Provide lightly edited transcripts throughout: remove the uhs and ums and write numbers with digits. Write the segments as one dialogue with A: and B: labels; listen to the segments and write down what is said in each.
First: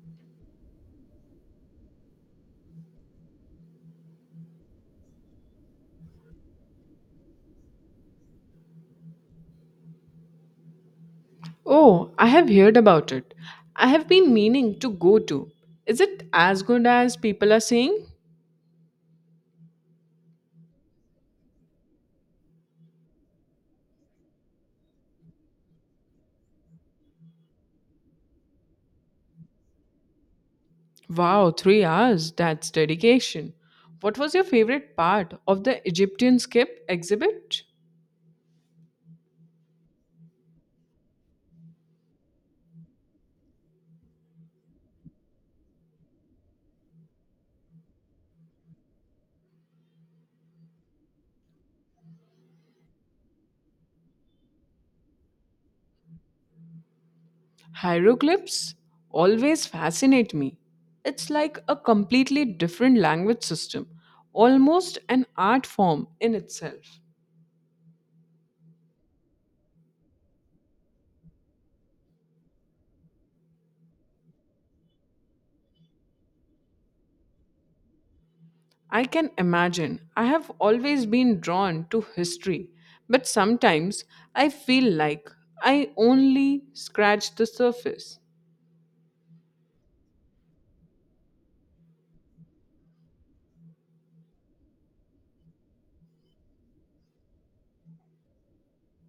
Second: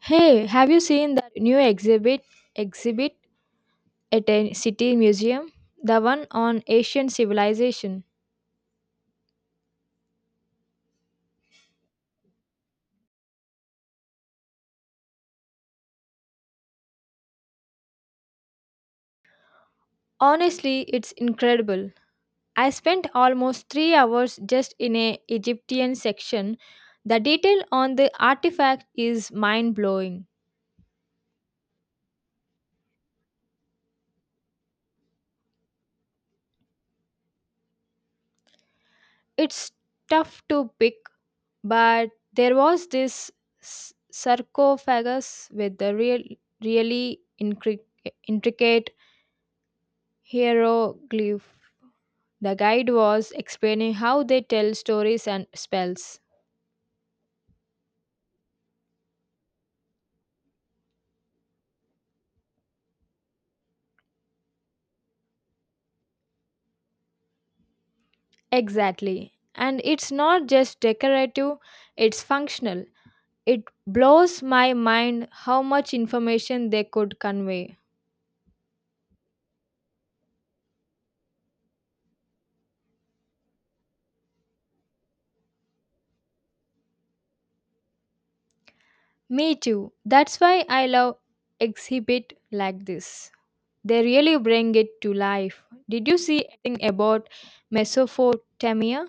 A: Hey, have you seen that new exhibit at a city museum? The one on Asian civilization.
B: Oh, I have heard about it. I have been meaning to go to. Is it as good as people are saying?
A: Honestly, it's incredible. I spent almost 3 hours just in a Egyptian section. The detail on the artifact is mind-blowing.
B: Wow, 3 hours. That's dedication. What was your favorite part of the Egyptian skip exhibit?
A: It's tough to pick, but there was this sarcophagus with the really intricate hieroglyph. The guide was explaining how they tell stories and spells.
B: Hieroglyphs always fascinate me. It's like a completely different language system, almost an art form in itself.
A: Exactly. And it's not just decorative, it's functional. It blows my mind how much information they could convey.
B: I can imagine. I have always been drawn to history, but sometimes I feel like I only scratch the surface.
A: Me too. That's why I love exhibit like this. They really bring it to life. Did you see anything about Mesopotamia?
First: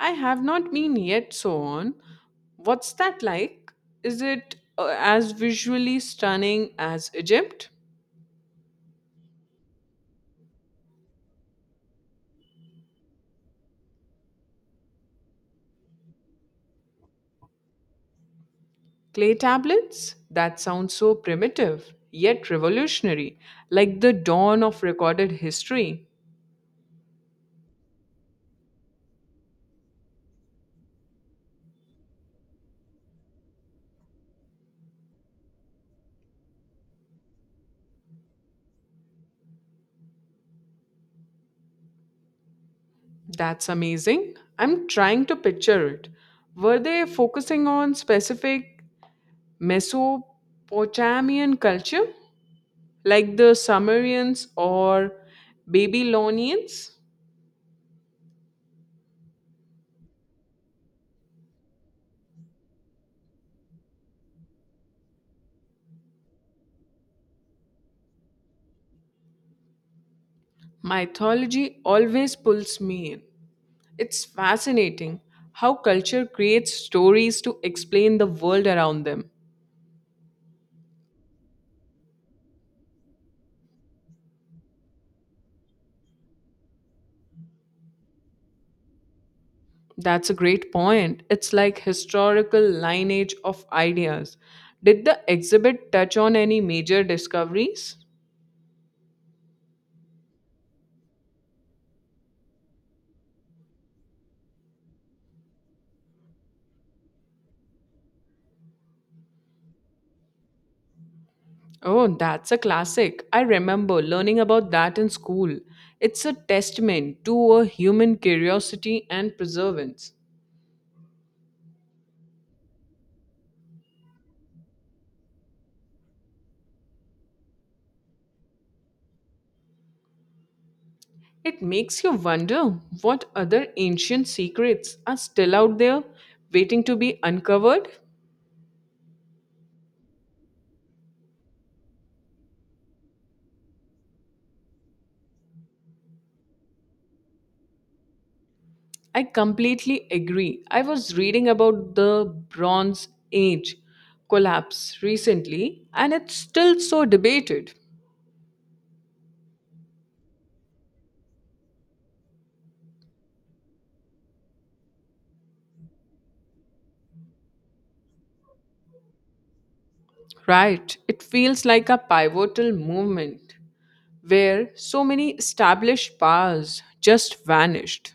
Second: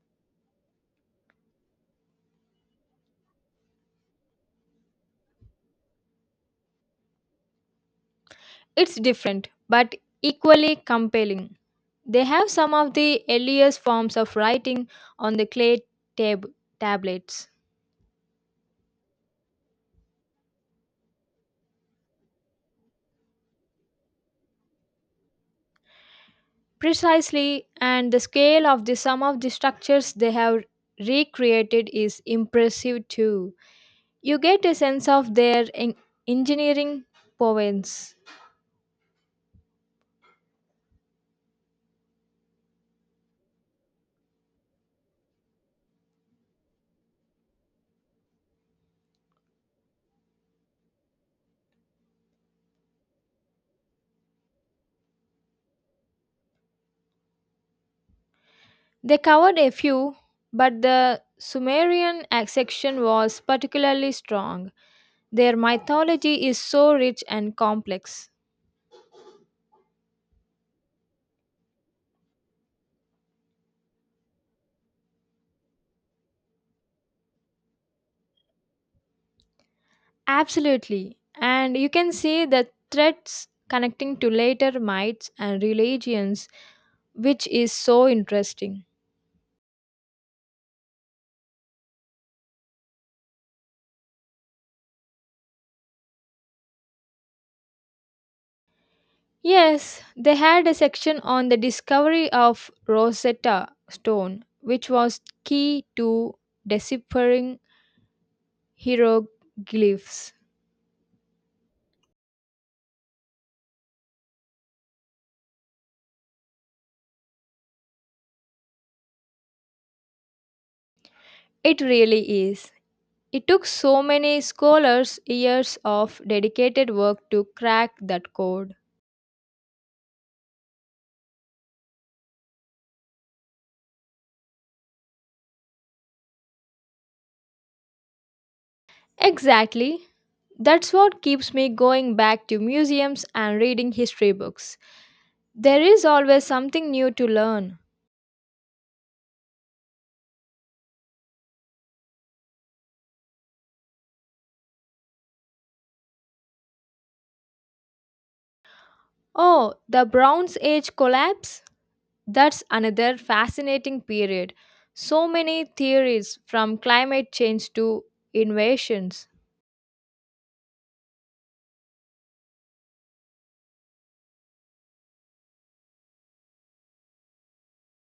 B: I have not been yet so on. What's that like? Is it as visually stunning as Egypt?
A: It's different, but equally compelling. They have some of the earliest forms of writing on the clay tab- tablets.
B: Clay tablets? That sounds so primitive, yet revolutionary, like the dawn of recorded history.
A: Precisely, and the scale of the sum of the structures they have recreated is impressive too. You get a sense of their engineering prowess.
B: That's amazing. I'm trying to picture it. Were they focusing on specific Mesopotamian culture, like the Sumerians or Babylonians?
A: They covered a few, but the Sumerian section was particularly strong. Their mythology is so rich and complex.
B: Mythology always pulls me in. It's fascinating how culture creates stories to explain the world around them.
A: Absolutely. And you can see the threads connecting to later mites and religions, which is so interesting.
B: That's a great point. It's like historical lineage of ideas. Did the exhibit touch on any major discoveries?
A: Yes, they had a section on the discovery of Rosetta Stone, which was key to deciphering hieroglyphs.
B: Oh, that's a classic. I remember learning about that in school. It's a testament to a human curiosity and perseverance.
A: It really is. It took so many scholars years of dedicated work to crack that code.
B: It makes you wonder what other ancient secrets are still out there waiting to be uncovered.
A: Exactly. That's what keeps me going back to museums and reading history books. There is always something new to learn.
B: I completely agree. I was reading about the Bronze Age collapse recently, and it's still so debated.
A: Oh, the Bronze Age collapse? That's another fascinating period. So many theories from climate change to invasions.
B: Right, it feels like a pivotal moment where so many established bars just vanished.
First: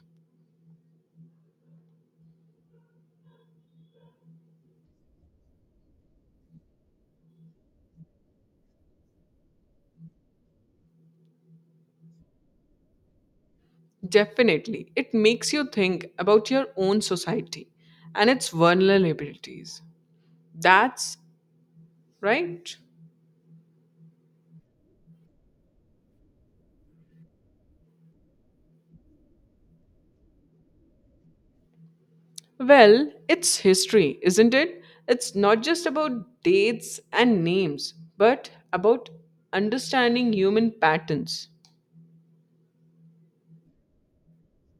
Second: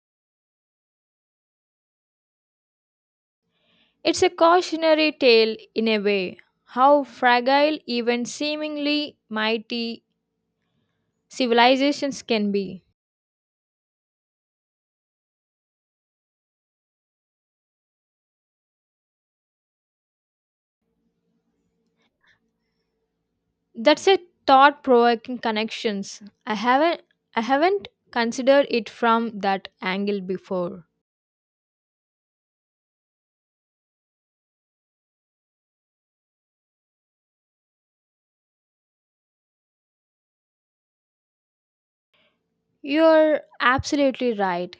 A: It's a cautionary tale in a way. How fragile even seemingly mighty civilizations can be.
B: Definitely, it makes you think about your own society and its vulnerabilities. That's right.
A: That's a thought provoking connections. I haven't I haven't considered it from that angle before.
B: Well, it's history, isn't it? It's not just about dates and names, but about understanding human patterns.
A: You're absolutely right.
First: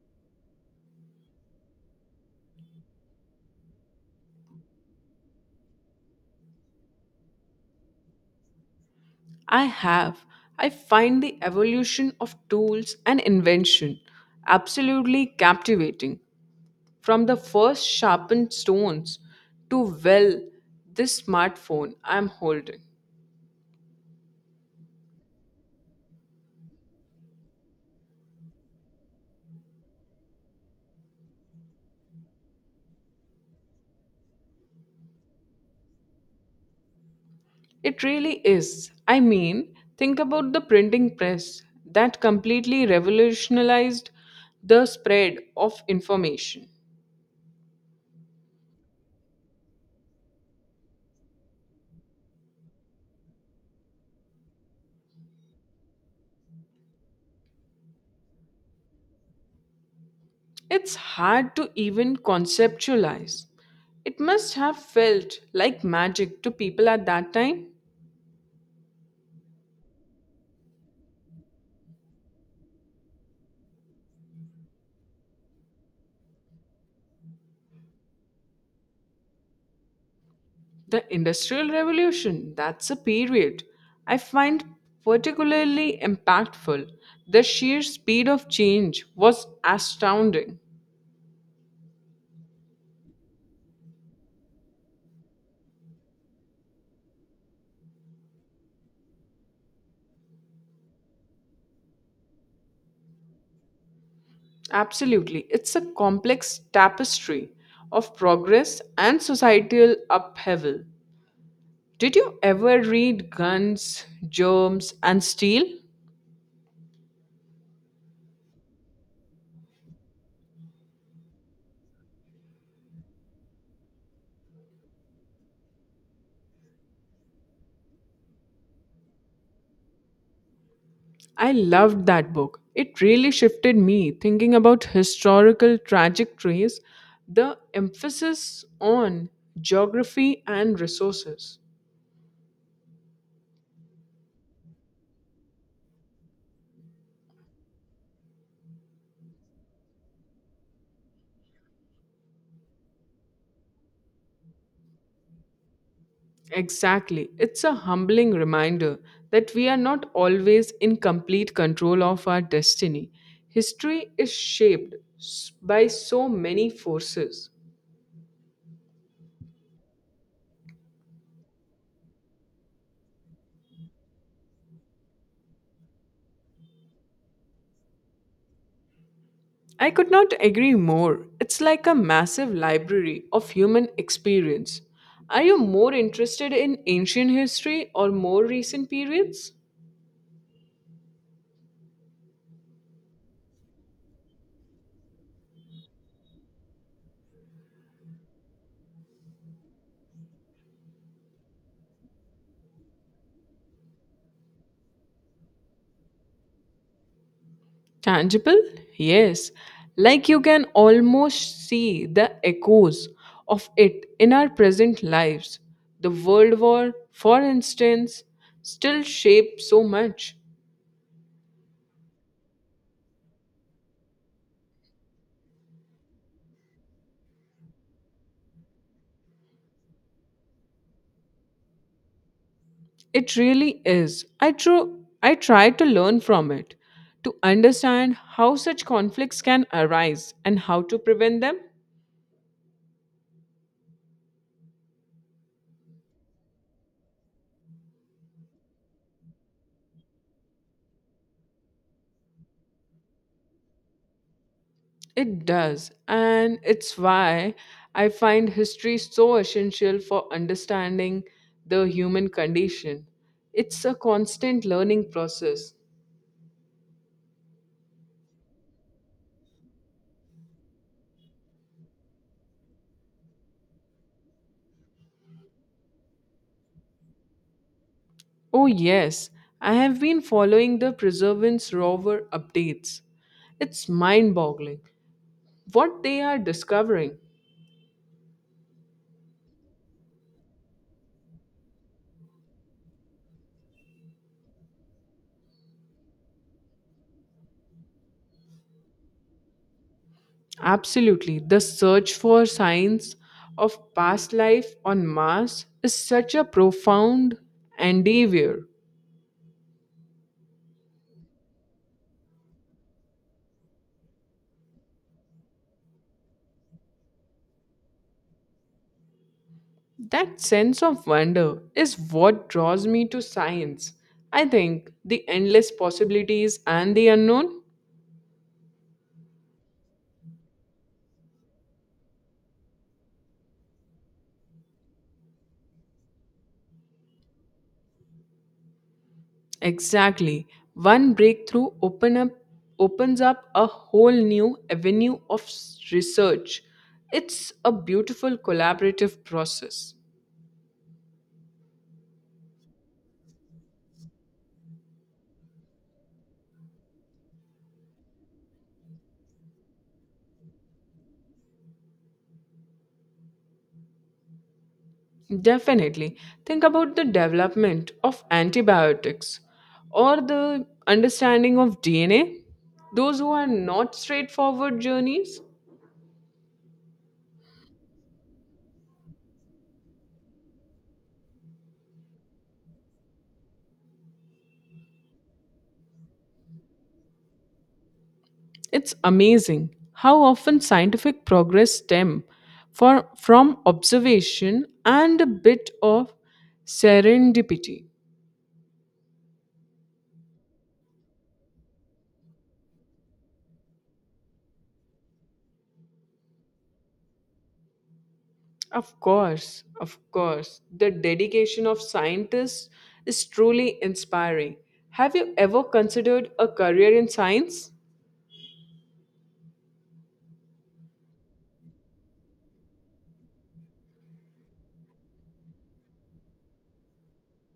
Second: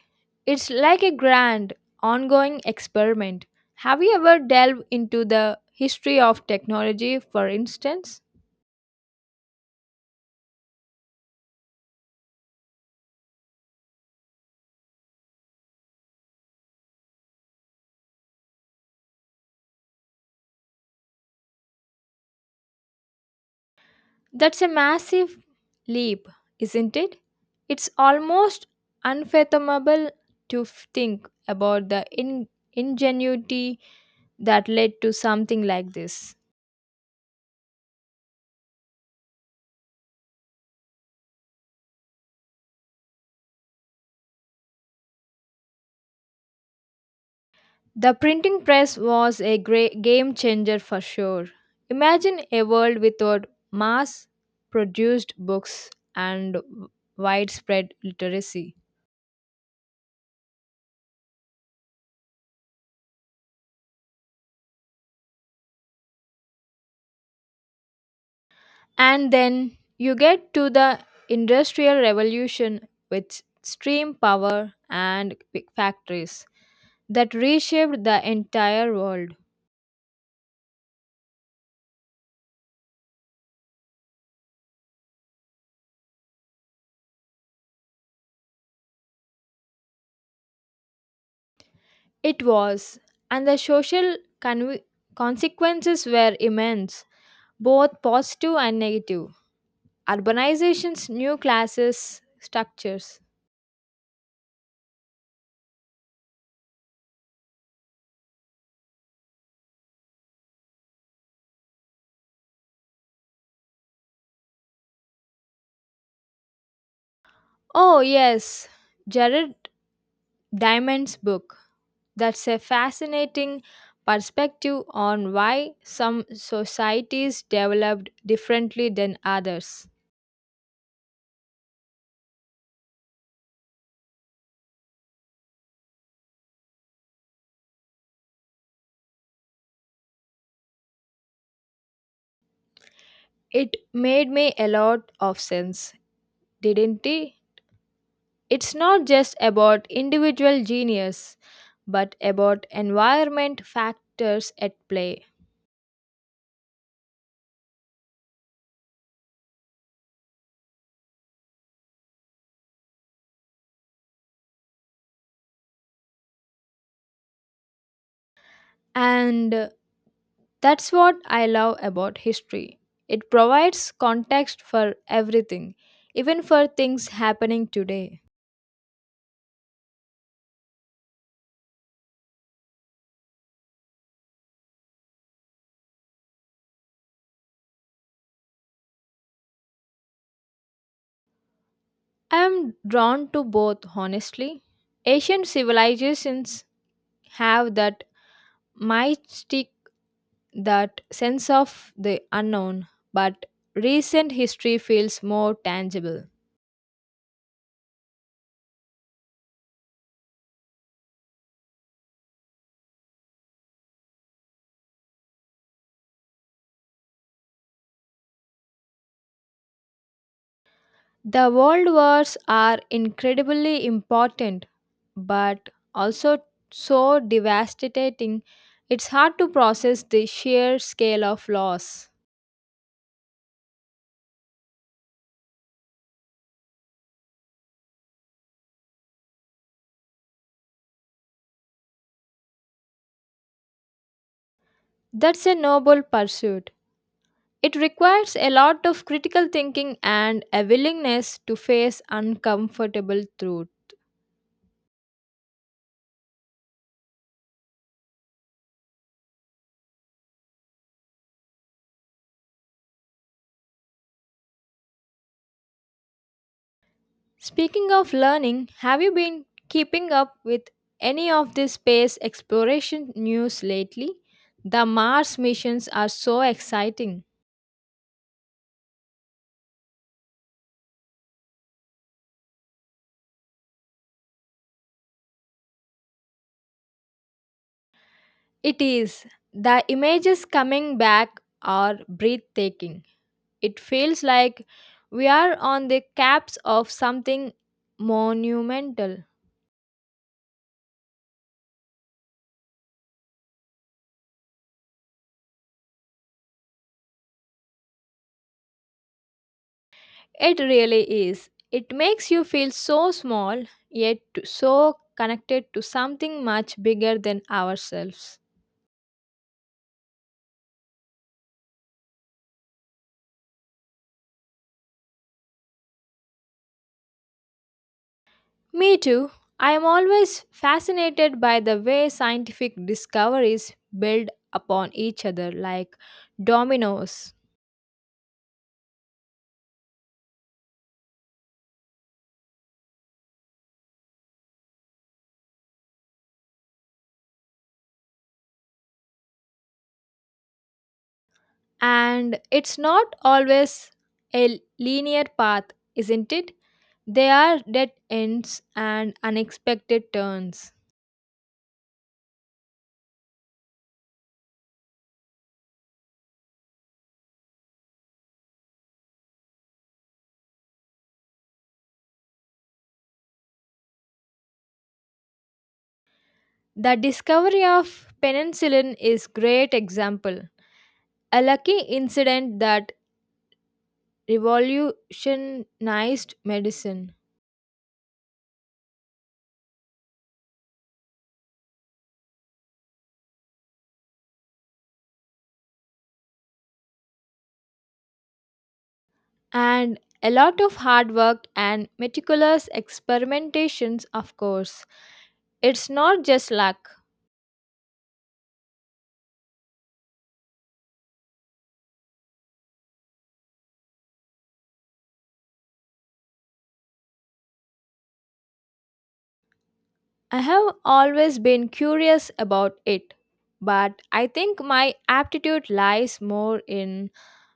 A: It's like a grand ongoing experiment. Have you ever delved into the history of technology for instance?
B: I have. I find the evolution of tools and invention absolutely captivating. From the first sharpened stones to, well, this smartphone I'm holding.
A: That's a massive leap, isn't it? It's almost unfathomable to think about the ingenuity that led to something like this.
B: It really is. I mean, think about the printing press that completely revolutionized the spread of information.
A: The printing press was a great game changer for sure. Imagine a world without mass produced books and widespread literacy.
B: It's hard to even conceptualize. It must have felt like magic to people at that time.
A: And then you get to the Industrial Revolution with steam power and big factories that reshaped the entire world.
B: The Industrial Revolution, that's a period I find particularly impactful. The sheer speed of change was astounding.
A: It was, and the social conve- consequences were immense, both positive and negative. Urbanization's new classes structures.
B: Absolutely, it's a complex tapestry of progress and societal upheaval. Did you ever read Guns, Germs, and Steel?
A: Oh, yes, Jared Diamond's book. That's a fascinating perspective on why some societies developed differently than others.
B: I loved that book. It really shifted me thinking about historical trajectories, the emphasis on geography and resources.
A: It made me a lot of sense, didn't it? It's not just about individual genius, but about environment factors at play.
B: Exactly. It's a humbling reminder that we are not always in complete control of our destiny. History is shaped by so many forces.
A: And That's what I love about history. It provides context for everything, even for things happening today.
B: I could not agree more. It's like a massive library of human experience. Are you more interested in ancient history or more recent periods?
A: I am drawn to both, honestly. Asian civilizations have that mystique, that sense of the unknown, but recent history feels more tangible.
B: Tangible? Yes. Like you can almost see the echoes of it in our present lives. The World War, for instance, still shaped so much.
A: The world wars are incredibly important, but also so devastating it's hard to process the sheer scale of loss.
B: It really is. I try to learn from it to understand how such conflicts can arise and how to prevent them.
A: That's a noble pursuit. It requires a lot of critical thinking and a willingness to face uncomfortable truth.
B: It does, and it's why I find history so essential for understanding the human condition. It's a constant learning process.
A: Speaking of learning, have you been keeping up with any of the space exploration news lately? The Mars missions are so exciting.
B: Oh, yes, I have been following the Preservance rover updates. It's mind boggling what they are discovering.
A: It is. The images coming back are breathtaking. It feels like we are on the caps of something monumental.
B: Absolutely. The search for signs of past life on Mars is such a profound endeavor.
A: It really is. It makes you feel so small, yet so connected to something much bigger than ourselves.
B: That sense of wonder is what draws me to science. I think the endless possibilities and the unknown.
A: Me too. I am always fascinated by the way scientific discoveries build upon each other like dominoes.
B: Exactly. One breakthrough open up, opens up a whole new avenue of research. It's a beautiful collaborative process.
A: And it's not always a linear path, isn't it? There are dead ends and unexpected turns.
B: Definitely. Think about the development of antibiotics or the understanding of DNA. Those who are not straightforward journeys.
A: The discovery of penicillin is great example, a lucky incident that revolutionized medicine
B: It's amazing how often scientific progress from observation and a bit of serendipity.
A: and a lot of hard work and meticulous experimentations of course. It's not just luck.
B: Of course, the dedication of scientists is truly inspiring. Have you ever considered a career in science?
A: I have always been curious about it, but I think my aptitude lies more in,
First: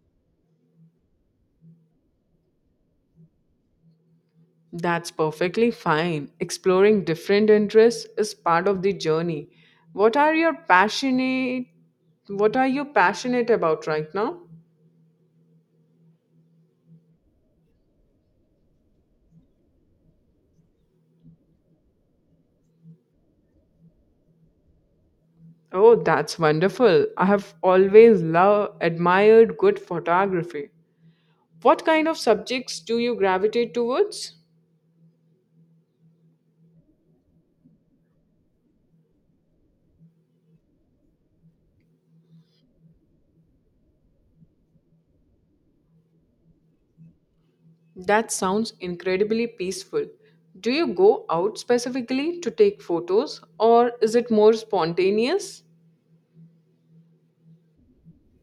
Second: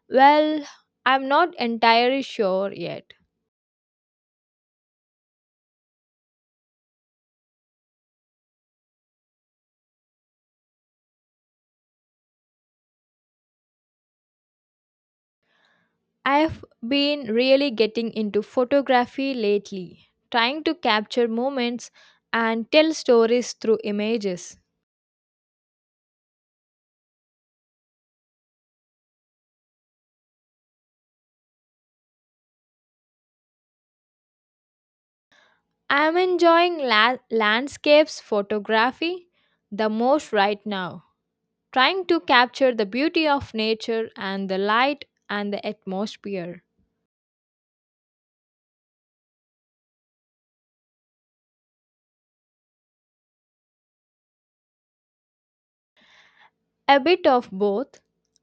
A: well, I'm not entirely sure yet.
B: That's perfectly fine. Exploring different interests is part of the journey. What are your passionate what are you passionate about right now?
A: I've been really getting into photography lately, trying to capture moments and tell stories through images.
B: Oh, that's wonderful. I have always loved admired good photography. What kind of subjects do you gravitate towards?
A: I'm enjoying landscapes photography the most right now, trying to capture the beauty of nature and the light and the atmosphere.
B: That sounds incredibly peaceful. Do you go out specifically to take photos, or is it more spontaneous?
A: A bit of both.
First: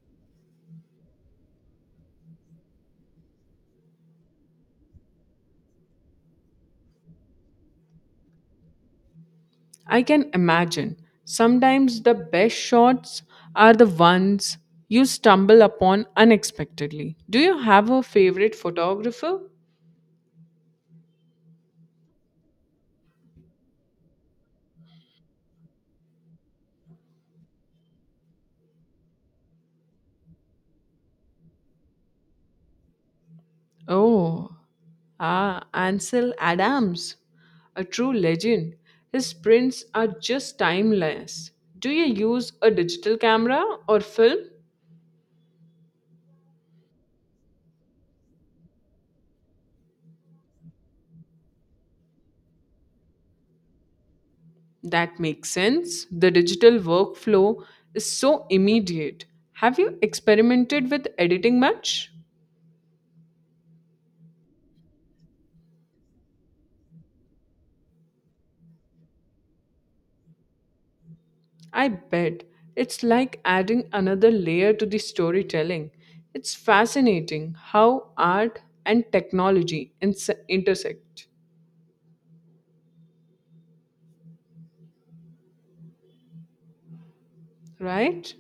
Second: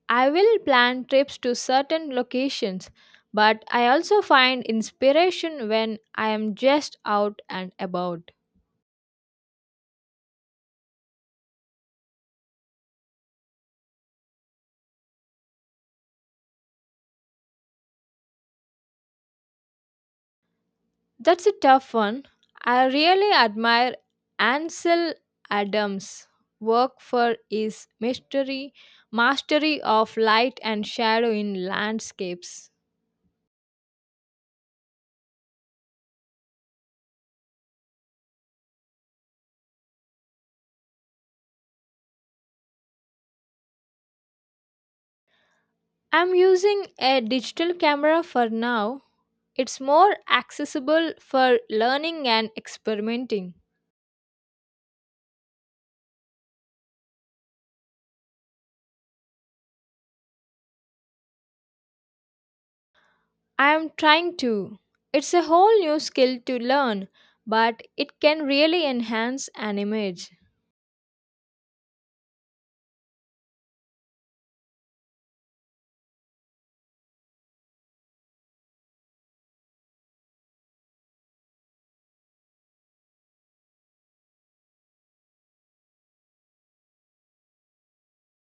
A: I will plan trips to certain locations, but I also find inspiration when I am just out and about.
B: I can imagine. Sometimes the best shots are the ones you stumble upon unexpectedly. Do you have a favorite photographer?
A: That's a tough one. I really admire Ansel Adams' work for his mystery mastery of light and shadow in landscapes.
B: Oh, ah, Ansel Adams, a true legend. His prints are just timeless. Do you use a digital camera or film?
A: I'm using a digital camera for now. It's more accessible for learning and experimenting.
B: That makes sense. The digital workflow is so immediate. Have you experimented with editing much?
A: I am trying to. It's a whole new skill to learn, but it can really enhance an image.
B: I bet. It's like adding another layer to the storytelling. It's fascinating how art and technology intersect, right?